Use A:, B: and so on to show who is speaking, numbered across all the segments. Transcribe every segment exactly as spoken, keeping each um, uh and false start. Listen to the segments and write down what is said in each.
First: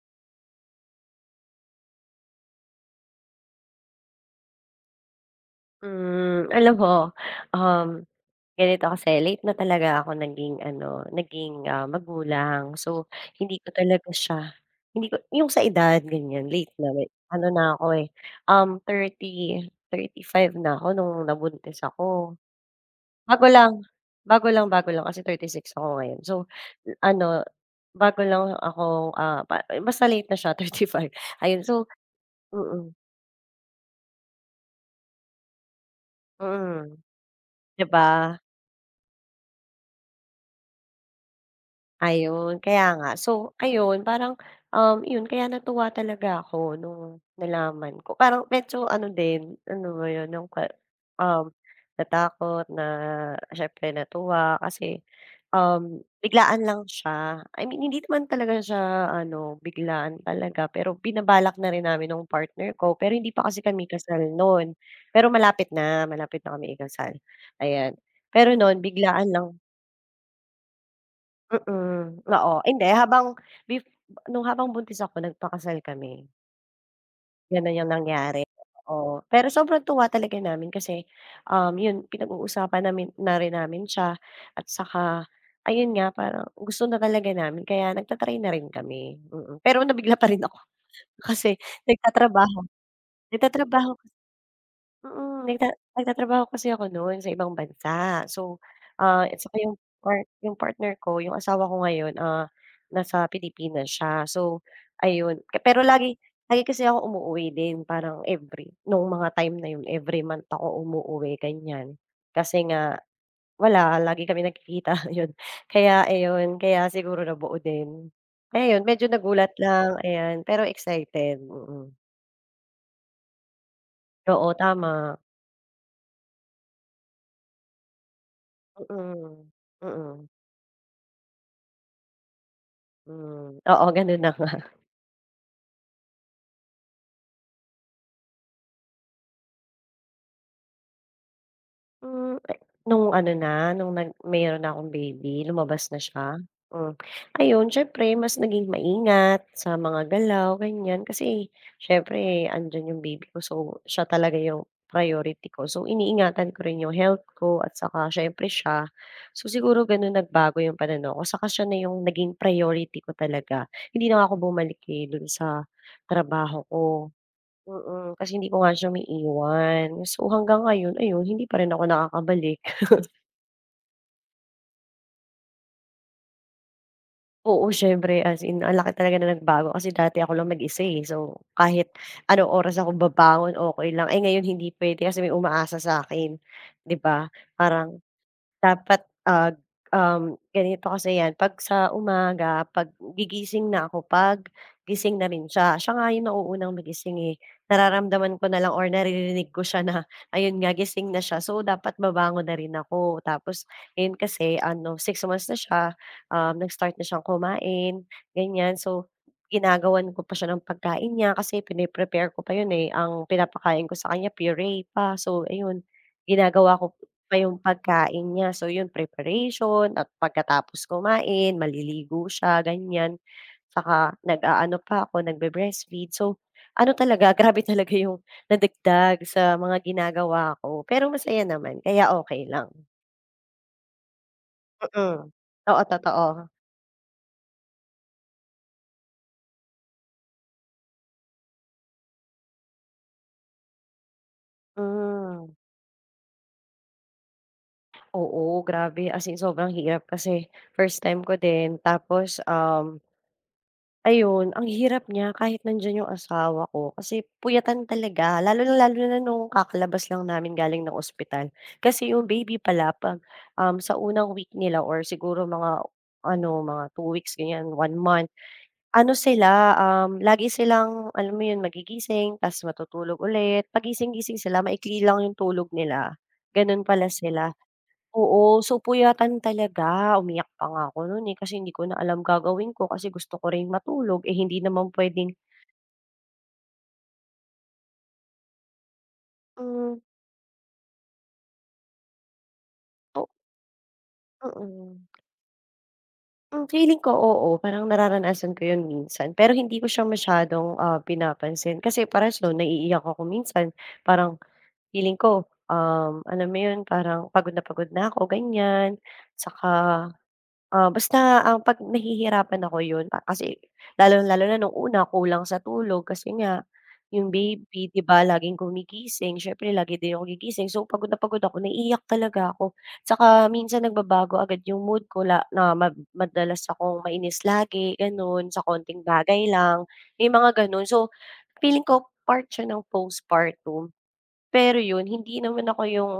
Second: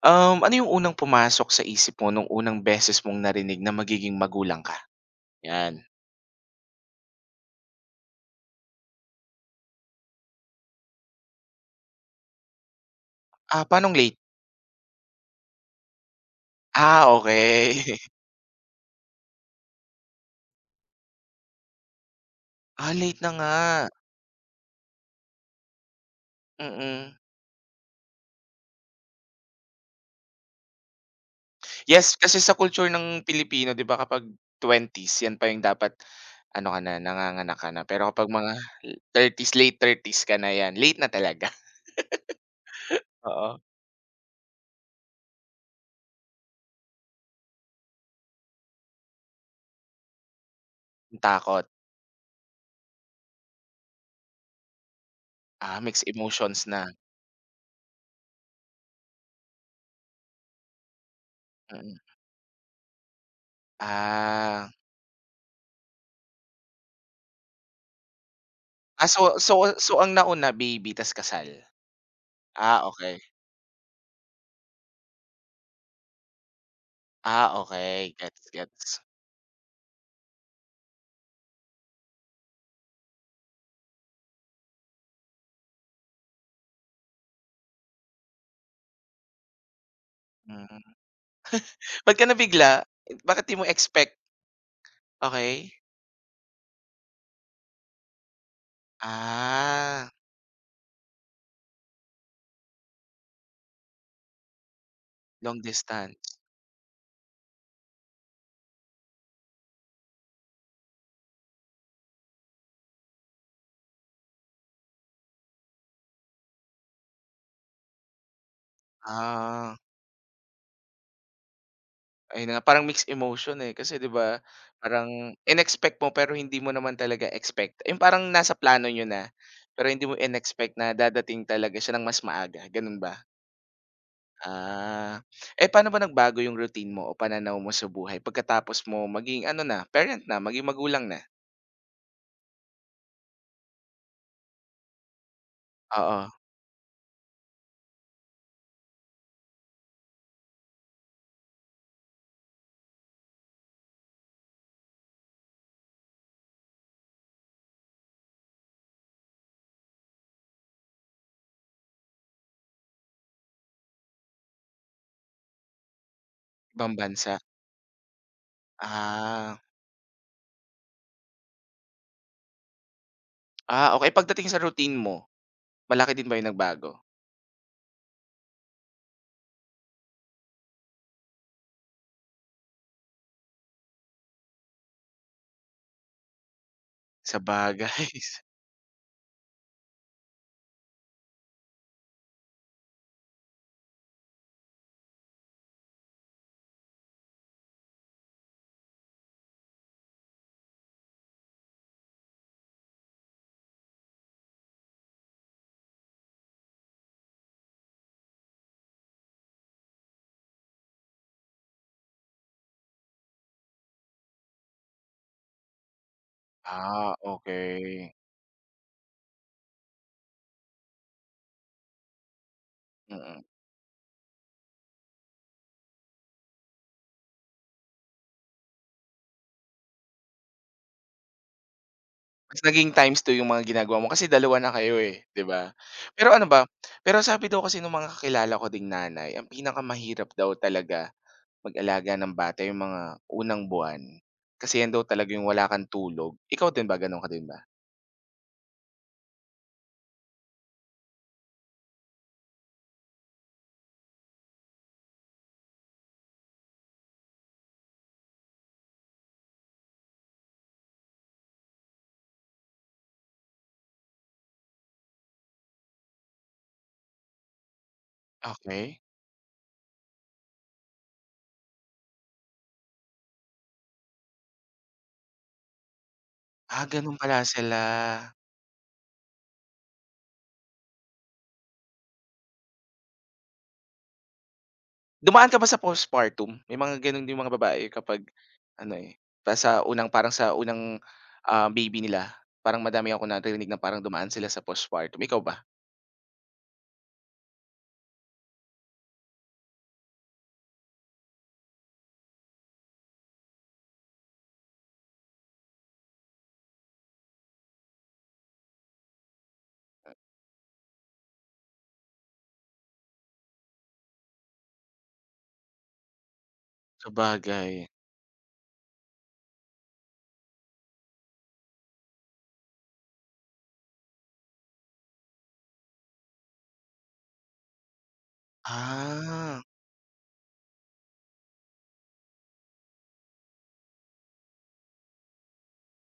A: Um, ano yung unang pumasok sa isip mo nung unang beses mong narinig na magiging magulang ka? 'Yan.
B: Hmm, alam mo, um, ganito kasi late na talaga ako naging ano, naging, ah, magulang. So, hindi
A: Ah,
B: ko
A: paanong
B: talaga
A: late?
B: siya hindi ko yung sa edad ganyan late na may
A: Ah,
B: ano na ako,
A: okay.
B: eh, um, thirty thirty five na ako nung nabuntis ako.
A: Ah, late na
B: Bago
A: nga,
B: lang, bago lang, bago lang kasi thirty-six ako ngayon. So,
A: mm.
B: ano, bago lang ako, ah, ba basta late na siya thirty five ayun. So,
A: Yes, kasi sa culture
B: mm,
A: ng Pilipino 'di ba kapag twenties 'yan pa yung dapat ano ka
B: mm,
A: na, nanganganak ka na.
B: 'di ba?
A: Pero kapag mga thirties late thirties s ka na 'yan, late na talaga.
B: Ayun, kaya nga. So,
A: Oo,
B: ayun parang, um, yun kaya natuwa talaga ako nung nalaman ko. Parang medyo ano din, ano ba yun, yung ka
A: yung
B: um,
A: takot.
B: natakot na. Syempre natuwa kasi,
A: Ah,
B: um,
A: mixed
B: biglaan
A: emotions
B: lang
A: na,
B: siya. I mean, hindi naman talaga siya ano, biglaan talaga, pero binabalak na rin
A: mm.
B: namin ng partner ko pero hindi pa kasi kami kasal
A: Ah.
B: noon. Pero malapit na, malapit na kami ikasal, ayan. Pero noon
A: Ah, so
B: biglaan
A: so
B: lang.
A: so ang nauna baby ta's kasal?
B: Mm, oo. Hindi,
A: Ah, okay.
B: habang bef nung habang buntis ako nagpakasal kami,
A: Ah,
B: gano'n yung
A: okey.
B: nangyari,
A: Gets, gets.
B: oo. Pero sobrang tuwa talaga namin kasi, um, yun pinag-uusapan namin na rin namin siya at saka ayun nga parang gusto na talaga namin kaya nagta-try na rin kami, mm. Pero nabigla pa rin ako
A: Mm.
B: kasi
A: Ba't ka
B: nagtatrabaho
A: nabigla? Bakit di mo
B: nagtatrabaho
A: expect?
B: mm, nagta
A: Okey.
B: nagtatrabaho kasi ako no'n sa ibang bansa. So, ah, at saka yung
A: Ah,
B: part yung partner ko, yung asawa ko ngayon, ah, nasa Pilipinas siya. So, ayun, Ke
A: long
B: pero lagi
A: distance.
B: lagi kasi ako umuuwi din parang every nung mga time na yun every month ako umuuwi, ganyan. Kasi nga wala, lagi kami nagkikita, yun. Kaya ayun, kaya siguro nabuo din. Kaya yun, medyo nagulat
A: Ah,
B: lang, ayan, pero excited, mm.
A: ayun na nga, parang mixed emotion, eh. Kasi 'di ba,
B: Oo, tama.
A: parang inexpect mo pero hindi mo naman talaga expect. Yung parang nasa plano niyo na,
B: Mm,
A: pero hindi mo
B: mm.
A: inexpect na dadating talaga siya ng mas maaga, gano'n ba?
B: Hmm, oo, gano'n na nga.
A: Ah. Eh, paano ba nagbago yung routine mo o pananaw mo sa buhay pagkatapos mo maging ano na, parent na, maging magulang na?
B: Hmm, ay, nung ano na, nung nag meron na akong baby, lumabas na
A: Oo,
B: siya, hmm. Ayun, siyempre mas naging maingat sa mga galaw, ganiyan, kasi siyempre andiyan yung baby ko, so siya talaga yung priority ko. So iniingatan ko rin yung health ko at saka siyempre siya. So siguro gano'n nagbago yung pananaw ko, saka siya na yung naging priority ko talaga. Hindi na ako bumalik, eh, do'n sa trabaho
A: ibang
B: ko.
A: bansa.
B: Mm, kasi hindi ko nga siya
A: Ah.
B: maiwan. So, hanggang ngayon ayun hindi pa rin ako nakakabalik.
A: Ah, okay. Pagdating sa routine mo, malaki din ba yung nagbago?
B: Oo, siyempre as in ang laki talaga na nagbago kasi dati ako lang mag-isa, eh. So, kahit anong oras ako babangon okey lang. Eh, ngayon hindi puwede kasi may umaasa sa akin, 'di ba? Parang
A: Sabagay.
B: Dapat, ah, um, ganito kasi 'yan 'pag sa umaga 'pag gigising na ako 'pag gising na rin siya. Siya nga yung nauunang magising, eh. Nararamdaman ko na lang or naririnig ko siya na ayun nga gising na siya, so dapat babangon na rin ako. Tapos, ngayon kasi ano six months na siya, um, nag-start na siyang kumain, ganyan. So, ginagawan ko pa siya ng pagkain niya kasi pine ko pa yun, eh. Ang pinapakain ko sa kanya puree pa, so ayun ginagawa ko
A: Ah,
B: pa yung
A: okay.
B: pagkain niya. So yun preparation at pagkatapos kumain maliligo siya ganyan.
A: Mm.
B: Saka nag-aano pa ako nagbe-breastfeed. So ano talaga grabe talaga yung nadagdag sa mga ginagawa ko, pero masaya naman kaya okay
A: Mas
B: lang.
A: naging times two yung mga ginagawa mo kasi dalawa na kayo, eh,
B: Mm.
A: 'di ba?
B: Oo, totoo.
A: Pero ano ba, pero sabi daw kasi nung mga kakilala ko ding nanay, ang pinakamahirap daw talaga mag-alaga ng bata yung mga unang buwan. Kasi 'yan daw talaga yung
B: Hmm,
A: wala kang tulog. Ikaw din ba, gano'n ka din ba?
B: oo, grabe as in sobrang hirap kasi first time ko din. Tapos, um ayun, ang hirap niya kahit nandiyan yung asawa ko kasi puyatan talaga, lalo na lalo na nung kakalabas lang namin galing ng ospital. Kasi yung baby pala 'pag, um, sa unang week nila or siguro mga ano, mga two weeks ganyan, one month,
A: okay
B: ano sila, um, lagi silang alam mo yun magigising ta's matutulog ulit, pagising gising sila maikli lang yung tulog nila, ganun
A: Ah,
B: pala
A: gano'n pala
B: sila.
A: sila.
B: Oo, so puyatan talaga. Umiyak pa nga ako no'n, eh, kasi hindi ko na alam gagawin ko kasi gusto ko ring matulog, eh, hindi naman puwedeng,
A: Dumaan ka ba sa postpartum? May mga gano'n din mga babae kapag ano, eh, pa sa
B: hmm,
A: unang parang sa unang, ah, baby nila. Parang madami
B: o
A: akong naririnig na parang dumaan sila sa
B: mm.
A: postpartum, ikaw ba?
B: Hmm, feeling ko oo, parang nararanasan ko 'yun minsan. Pero hindi ko siya masyadong, ah, pinapansin kasi parehas no'n naiiyak ako minsan. Parang feeling ko, um, alam mo 'yun, parang pagod na pagod na ako, ganiyan. Saka, Ah, basta ang 'pag nahihirapan ako yun, pa kasi lalong-lalo na nung una kulang sa tulog kasi nga yung
A: Sabagay.
B: baby 'di ba laging gumigising, siyempre lagi din ako gigising so pagod na pagod ako, naiiyak talaga ako. Tsaka minsan nagbabago agad yung mood ko, la na ma madalas akong mainis lagi gano'n, sa konting bagay
A: Ah,
B: lang, may mga gano'n. So, feeling ko part siya ng postpartum. Pero yun, hindi naman ako yung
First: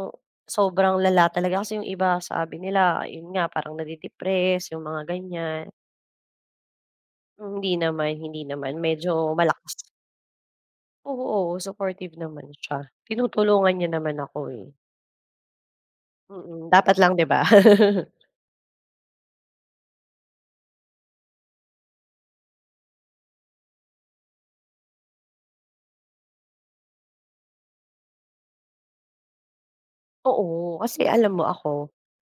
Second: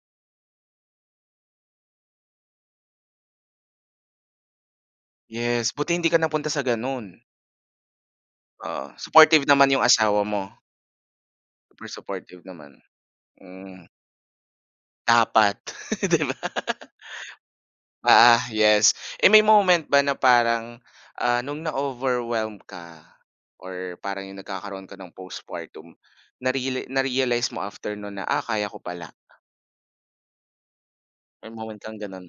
B: sobrang lala talaga kasi yung iba sabi nila yun nga parang nade-depress yung mga ganyan.
A: yes, buti hindi ka napunta sa gano'n.
B: Hindi naman, hindi naman
A: Oo,
B: medyo
A: supportive naman
B: malakas.
A: yung asawa mo,
B: Oo,
A: super
B: supportive
A: supportive
B: naman
A: naman.
B: siya. Tinutulungan
A: Hmm,
B: niya naman ako, eh.
A: dapat, 'di ba?
B: Mm, dapat lang 'di ba?
A: Ah, yes. Eh, may moment ba na parang, ah, nung na-overwhelm ka or parang yung nagkakaroon ka ng postpartum, nareali na-realize mo after nun na, "Ah, kaya ko pala."
B: Oo, kasi alam mo
A: May moment
B: ako.
A: kang ganun?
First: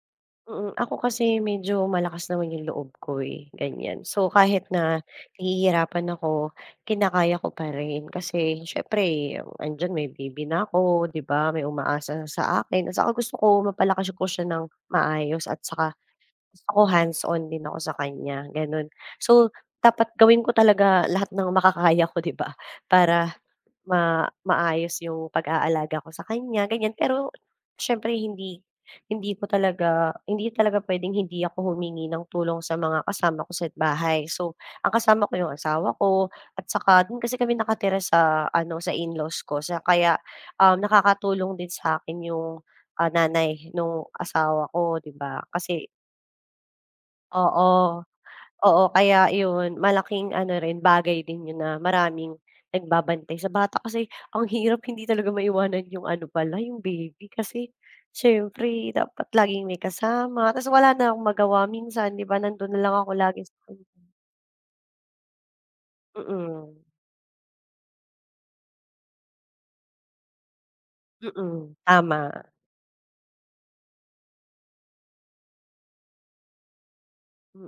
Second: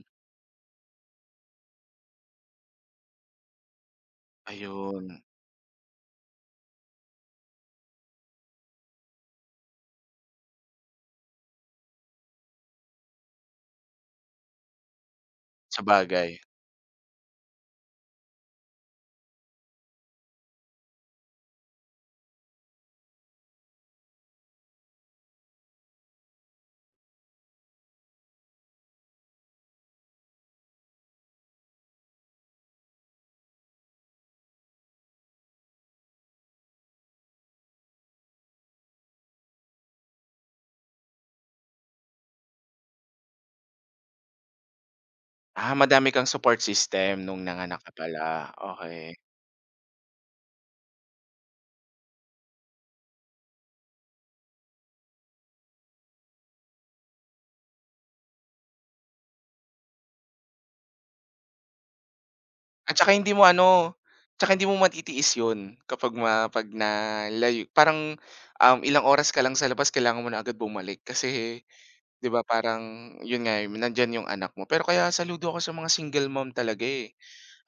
B: Mm, ako kasi medyo malakas naman yung loob ko, eh, ganyan. So, kahit na
A: Ayun,
B: nahihirapan ako, kinakaya ko pa rin kasi siyempre andiyan may baby na ako, 'di ba? May umaasa sa akin at saka gusto ko mapalakas ko siya ng maayos at
A: sa
B: saka
A: bagay.
B: gusto ko hands-on din ako sa kanya, gano'n. So, dapat gawin ko talaga lahat ng makakaya ko, 'di ba? Para ma maayos yung pag-aalaga ko sa kanya ganyan. Pero siyempre hindi hindi ko talaga hindi talaga puwedeng hindi ako humingi ng tulong sa mga kasama ko sa bahay. So, ang kasama ko yung asawa ko at saka do'n kasi kami nakatira sa ano, sa in-laws ko sa kaya, um, nakakatulong din sa akin yung, ah, nanay nung asawa ko, 'di ba?
A: Ah,
B: Kasi
A: madami kang support system nung nanganak ka
B: oo.
A: pala,
B: Oo,
A: okay
B: kaya yun malaking ano rin bagay din yun na maraming nagbabantay sa bata kasi ang hirap hindi talaga maiwanan yung ano pala yung baby kasi siyempre dapat laging may kasama tas wala na akong magawa minsan 'di ba nandun na lang
A: At
B: ako
A: saka hindi mo
B: lagi sa kanya.
A: ano, tsaka hindi mo matitiis yun kapag ma 'pag
B: Mm,
A: nalayo parang, um, ilang oras ka lang sa labas kailangan mo na agad bumalik kasi
B: mm,
A: 'di ba
B: tama,
A: parang yun nga, eh, nandiyan yung anak mo. Pero kaya saludo ako sa mga single mom talaga, eh.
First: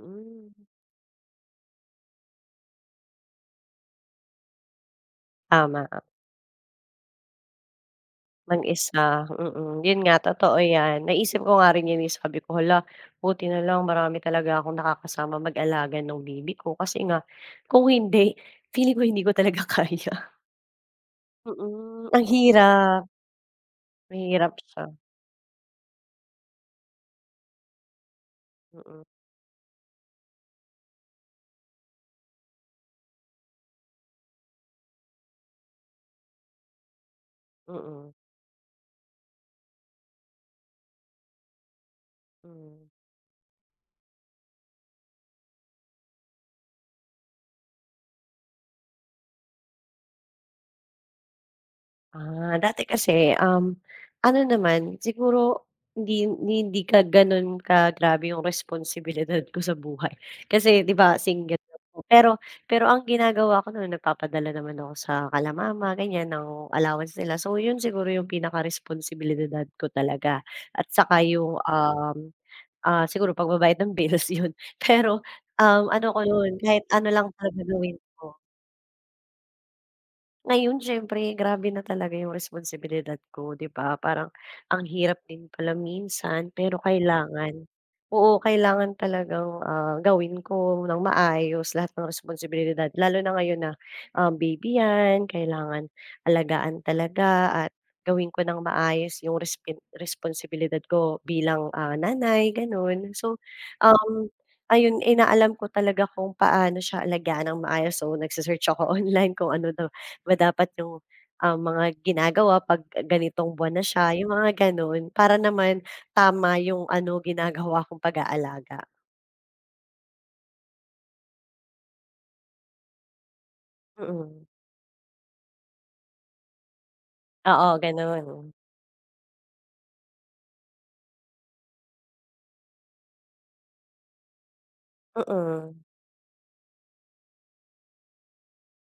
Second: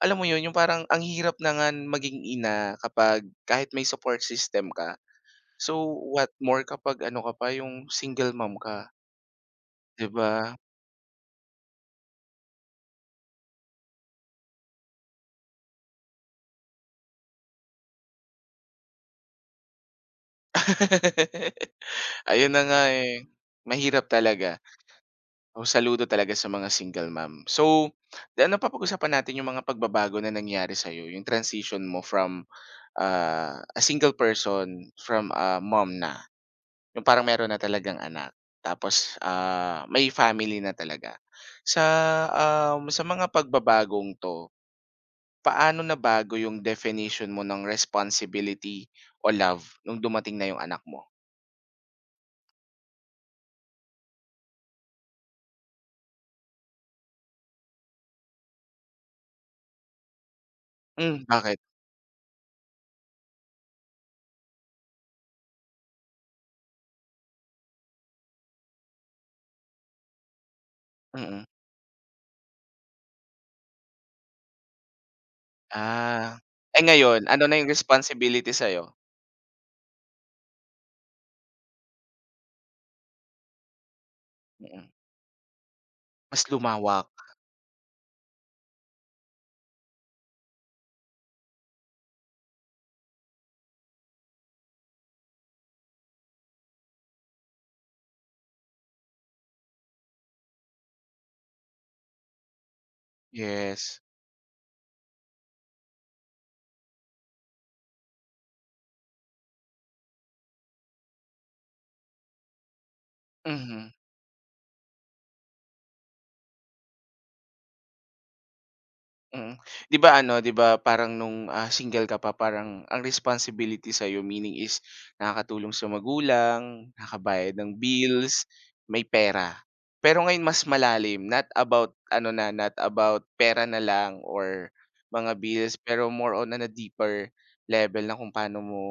A: Alam mo yun, yung parang ang hirap na nga maging ina kapag kahit may support system ka. So,
B: tama.
A: what more kapag ano ka pa, yung single mom ka,
B: Mag-isa, mm. Yun
A: 'di
B: nga,
A: ba?
B: totoo yan. Naisip ko nga rin yun, eh, sabi ko, "Hala, buti na lang marami talaga akong nakakasama mag-alaga ng baby ko." Kasi nga kung hindi, feeling ko hindi ko talaga kaya. Mm, ang
A: Ayun na nga,
B: hirap.
A: eh, mahirap
B: Mahirap
A: talaga.
B: siya.
A: o saludo talaga sa mga single mom. So, ano,
B: Mm,
A: napapag-usapan natin yung mga pagbabago na nangyari sa'yo, yung transition mo from, ah, a single person from a mom na. Yung parang meron na talagang
B: mm,
A: anak tapos, ah, may family na talaga. Sa,
B: hmm.
A: um, sa mga pagbabagong 'to, paano nabago yung definition mo ng responsibility o love nung dumating na yung anak mo?
B: Ah, dati kasi, um, ano naman siguro hindi hindi hindi ka gano'n kagrabe yung responsibilidad ko sa buhay. Kasi 'di ba
A: Hmm,
B: single
A: bakit?
B: ako, pero pero ang ginagawa ko no'n nagpapadala naman ako sa kala mama ganyan ng allowance nila. So 'yun siguro yung pinaka responsibilidad ko talaga at saka
A: Mm.
B: yung, um, ah, siguro pagbabayad ng bills 'yun. Pero, um, ano ko
A: Ah.
B: 'yun
A: Eh,
B: kahit ano
A: ngayon
B: lang
A: ano na
B: talaga
A: yung
B: gawin ko.
A: responsibility sa'yo?
B: Ngayon siyempre grabe na talaga yung responsibilidad ko 'di ba, parang ang
A: Mm.
B: hirap din pala
A: Mas
B: minsan pero
A: lumawak.
B: kailangan. Oo, kailangan talagang, ah, gawin ko ng maayos lahat ng responsibilidad lalo na ngayon na, ah, baby 'yan, kailangan alagaan talaga at gawin ko ng maayos yung respen responsibilidad ko bilang, ah, nanay gano'n. So,
A: Yes.
B: um, ayun inaalam ko talaga kung paano siya alagaan ng maayos so nagsisearch ako online kung ano daw ba dapat yung, ah, mga ginagawa 'pag ganitong buwan na
A: Mhm.
B: siya, yung mga gano'n. Para naman tama yung ano, ginagawa kong pag-aalaga.
A: Mm. 'Di ba ano, 'di ba parang nung, ah, single ka pa parang ang responsibility sa'yo
B: Mm.
A: meaning is nakakatulong sa magulang, nakakabayad ng
B: Oo, gano'n.
A: bills, may pera. Pero ngayon mas malalim, not about ano na, not about pera na lang or mga bills,
B: Mm.
A: pero more on na deeper level na kung paano mo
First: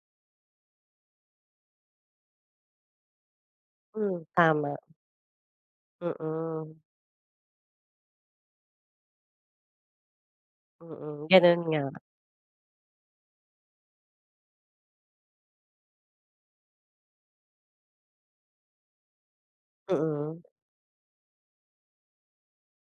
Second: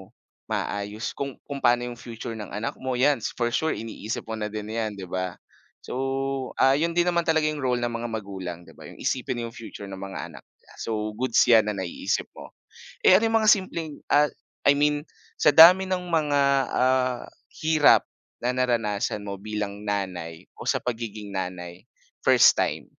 A: maayos kung kung paano yung future ng anak mo, 'yan for sure
B: Hmm,
A: iniisip mo na din
B: tama.
A: 'yan, 'di ba? So,
B: Mm.
A: ah, yun din naman talaga yung role ng mga magulang, 'di ba, yung isipin yung future ng mga anak nila. So,
B: Mm,
A: goods
B: gano'n
A: yan na
B: nga.
A: naiisip mo. Eh, ano yung mga simpleng, ah, I mean, sa dami ng mga, ah, hirap na naranasan mo bilang
B: Mm.
A: nanay o sa pagiging nanay, first time,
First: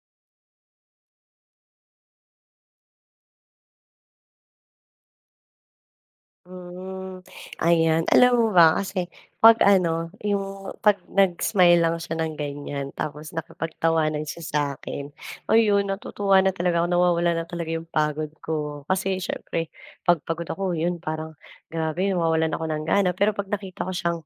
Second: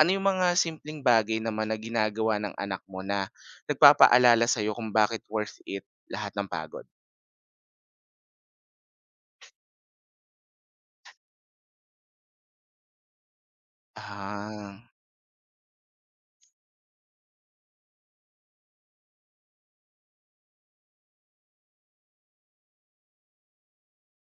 A: ano yung mga simpleng bagay naman na ginagawa ng anak mo na nagpapaalala sa'yo kung bakit worth it lahat ng pagod?
B: Hmm, ayan. Alam mo ba kasi 'pag ano, yung 'pag nag-smile lang siya ng ganyan tapos nakipagtawanan siya
A: Ah,
B: sa'kin, ayun natutuwa na talaga ako, nawawala na talaga yung pagod ko. Kasi siyempre 'pag pagod ako yun parang grabe nawawalan ako ng gana. Pero 'pag nakita ko siyang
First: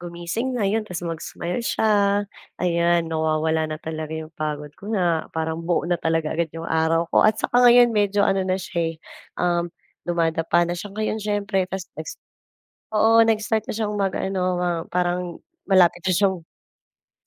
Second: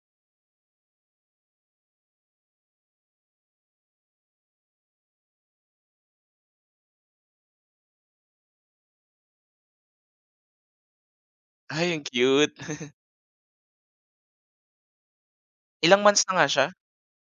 B: gumising na yun ta's mag-smile siya, ayan nawawala na talaga yung pagod ko na parang buo na talaga agad yung araw ko. At saka ngayon medyo ano na siya, eh, um dumadapa na siya ngayon siyempre tas
A: ay ang
B: next.
A: cute.
B: Oo, nag-start na siyang mag-ano, ma parang
A: Ilang
B: malapit na
A: months na
B: siyang
A: nga siya?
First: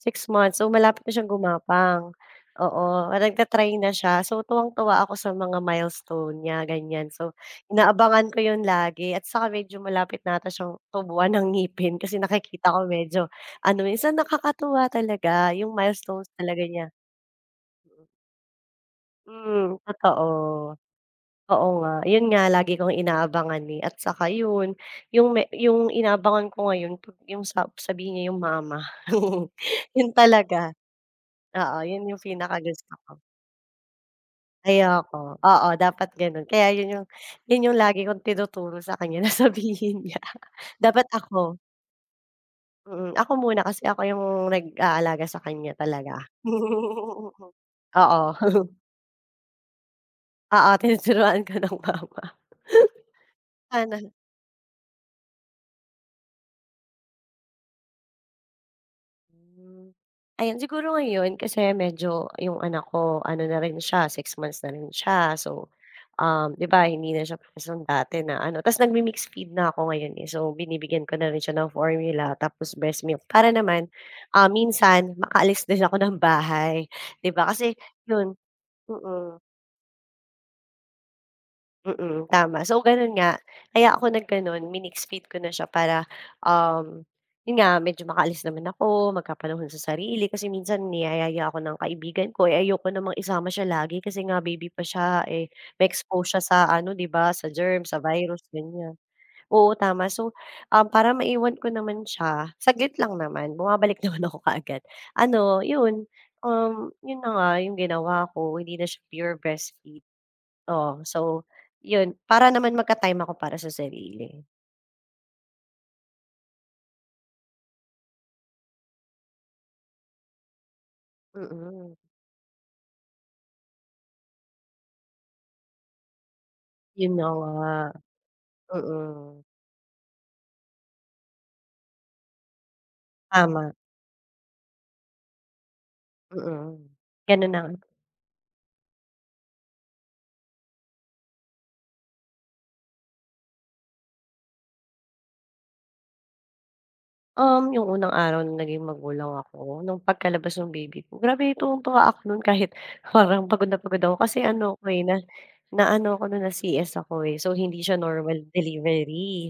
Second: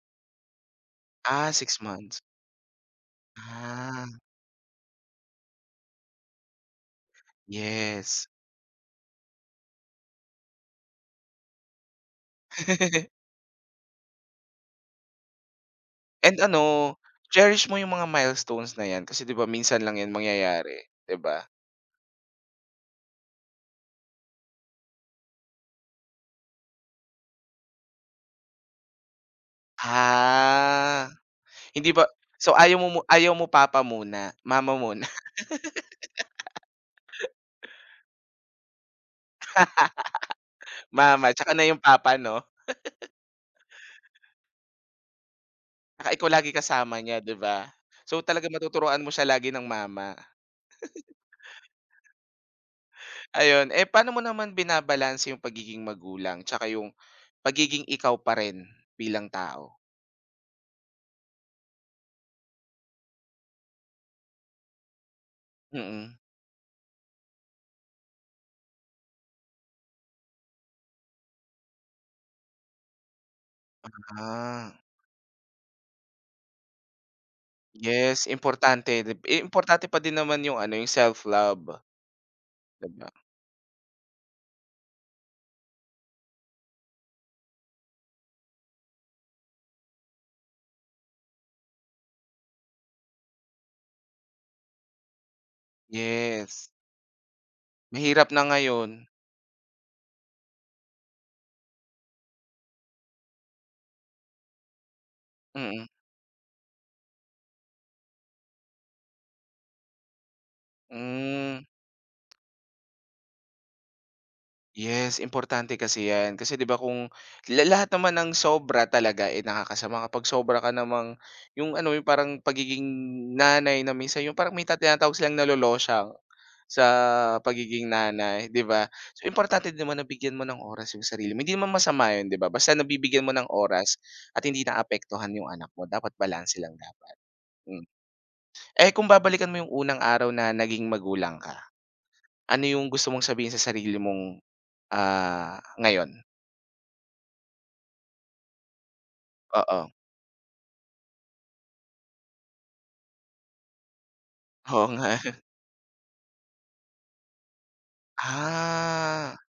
B: six months, so malapit na siyang
A: Ah, six
B: gumapang.
A: months.
B: Oo, nagta-try na
A: Ah.
B: siya, so tuwang-tuwa ako sa mga milestone niya, ganyan. So,
A: Yes.
B: inaabangan ko 'yun lagi at saka medyo malapit na ata siyang tubuan ng ngipin kasi nakikita ko medyo ano minsan nakakatuwa talaga 'yung milestones
A: And
B: talaga niya.
A: ano, cherish mo yung mga milestones na yan kasi 'di ba
B: Mm,
A: minsan lang yan
B: totoo.
A: mangyayari, 'di ba?
B: Oo nga, yun nga lagi kong inaabangan, eh, at saka yun, yung me yung inaabangan ko ngayon pag yung sa sabihin niya yung mama. Yun talaga,
A: Ah,
B: oo,
A: hindi ba
B: yun yung
A: so ayaw mo
B: pinakagusto
A: mu
B: ko.
A: ayaw mo papa muna, mama muna,
B: Ayoko, oo dapat ganun kaya yun yung yun yung lagi kong tinuturo sa kanya na sabihin niya. Dapat
A: mama tsaka
B: ako,
A: na yung papa 'no?
B: mm, ako muna kasi ako yung nag-aalaga sa kanya
A: Tsaka
B: talaga.
A: ikaw lagi kasama niya 'di ba? So
B: Oo,
A: talaga matuturoan mo siya lagi ng mama.
B: oo tinuturuan ko ng mama.
A: Ayun, eh,
B: Sana.
A: paano mo naman binabalanse yung pagiging magulang tsaka yung pagiging ikaw pa rin bilang tao?
B: Hmm. Ayan, siguro ngayon kasi medyo yung anak ko ano na rin siya, six months na rin siya. So,
A: Mm.
B: um, 'di ba hindi na siya parehas nung dati na ano ta's nagmi-mixed feed na ako ngayon, eh. So, binibigyan ko na rin siya ng formula tapos breast milk para naman, ah,
A: Ah.
B: minsan makaalis din ako ng bahay, 'di ba? Kasi
A: Yes,
B: yun
A: importante dib
B: mm.
A: eh, importante pa din naman yung ano, yung self-love,
B: Mm, tama. So
A: 'di ba?
B: gano'n nga, kaya ako nag-gano'n, minix feed ko na siya para, um, 'yun nga medyo makaalis naman ako, magkapanahon sa sarili kasi minsan niyayaya ako ng kaibigan ko, eh, ayoko namang isama siya lagi kasi nga baby pa siya, eh, may expose siya sa
A: Yes,
B: ano 'di ba, sa germ sa
A: mahirap
B: virus,
A: na ngayon.
B: ganiyan. Oo, tama. So, um, para maiwan ko naman siya, saglit lang naman, bumabalik naman ako kaagad. Ano,
A: Mm,
B: 'yun, um, 'yun na nga 'yung ginawa ko, hindi na siya pure breastfeed. Oo, so
A: hmm.
B: yun, para naman magka-time ako para sa sarili.
A: Yes, importante kasi 'yan. Kasi 'di ba kung la lahat naman ng sobra talaga, eh, nakakasama kapag sobra ka namang yung
B: Mm,
A: ano, yung parang pagiging nanay na minsan yung parang may ta tinatawag silang nalolosyang sa
B: yun na nga,
A: pagiging nanay, 'di ba? So,
B: mm,
A: importante din naman na bigyan mo ng oras yung sarili mo. Hindi naman masama 'yun, 'di ba? Basta nabibigyan mo ng
B: tama,
A: oras at hindi naapektuhan yung anak mo, dapat balanse lang
B: mm,
A: dapat.
B: ganun na nga.
A: Hmm. Eh, kung babalikan mo yung unang araw na naging magulang ka, ano yung gusto mong sabihin sa sarili mong, ah, ngayon?
B: Um, yung unang araw na naging magulang ako,
A: Oo,
B: nung pagkalabas ng baby ko, grabe tuwang-tuwa ako nun kahit parang pagod na pagod ako kasi ano ko,
A: oo
B: eh,
A: nga.
B: na na ano ako nun, na-C S ako, eh. So, hindi siya normal
A: Ah,
B: delivery,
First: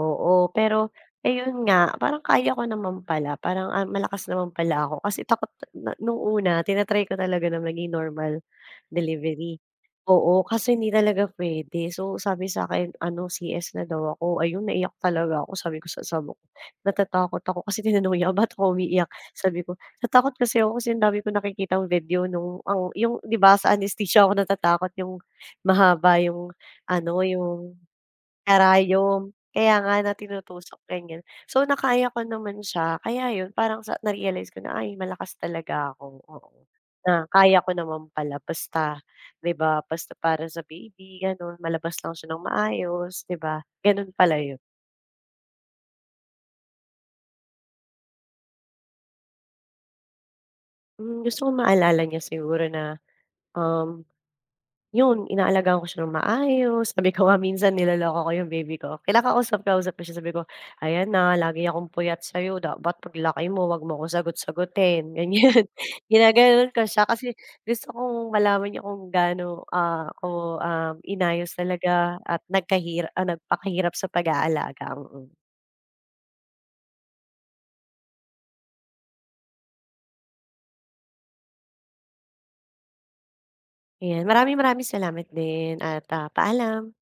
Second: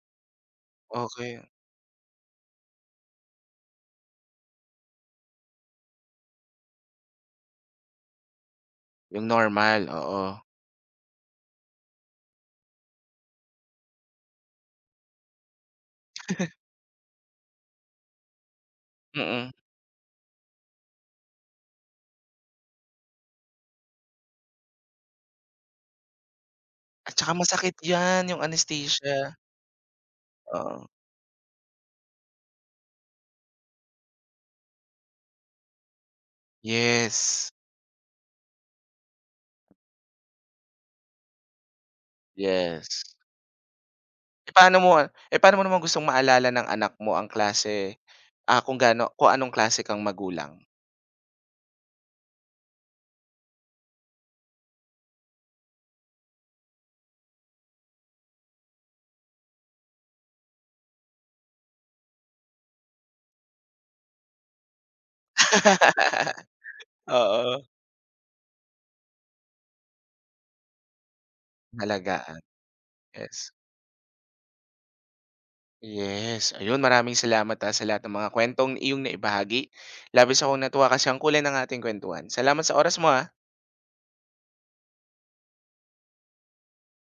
B: oo. Pero
A: okay,
B: ayun nga, parang kaya ko naman pala, parang, ah, malakas naman pala ako kasi takot na nung una tina-try ko talaga na maging normal
A: Yung
B: delivery.
A: normal, oo.
B: Oo, kasi hindi talaga pwede. So, sabi sa akin ano, C S na daw ako. Ayun, naiyak talaga ako. Sabi ko sa asawa, natatakot ako kasi tinanong niya ako, "Ba't ako umiiyak?"
A: Mm,
B: Sabi ko, "Natakot kasi ako kasi ang dami kong nakikitang video nung ang yung 'di ba sa anesthesia ako natatakot, yung mahaba yung
A: at
B: ano,
A: saka masakit
B: yung
A: 'yan, yung anesthesia,
B: karayom." Kaya nga na
A: oo.
B: tinutusok ganyan. So, nakaya ko naman siya kaya yun, parang sa na-realize ko na, ay malakas talaga ako, oo. Na
A: Yes,
B: kaya ko naman pala basta 'di ba, basta para sa baby gano'n, malabas lang siya ng
A: yes.
B: maayos 'di ba, gano'n pala
A: Eh,
B: yun.
A: paano mo eh, paano mo naman gustong maalala ng anak mo ang klase, ah, kung gaano kung anong klase kang magulang?
B: Hmm, gusto kong maalala niya siguro na... Um, yun inaalagaan ko siya ng maayos. Sabi ko nga minsan niloloko ko yung baby ko, kinakausap-kausap ko siya. Sabi ko, "Ayan, na lagi akong puyat sa'yo, dapat paglaki mo wag mo ko sagot-sagutin," ganyan. Ginagano'n ko siya kasi
A: Oo,
B: gusto kong malaman niya kung gaano, ah, ko, um, inayos talaga
A: halagaan,
B: at nagkahir ah,
A: yes.
B: nagpakahirap sa pag-aalaga, mm. Mm.
A: Yes, ayun maraming salamat, ah, sa lahat ng mga kuwentong iyong naibahagi. Labis akong natuwa kasi ang kulay ng ating kuwentuhan. Salamat sa oras mo, ah.
B: Ayan, maraming maraming salamat din at, ah, paalam.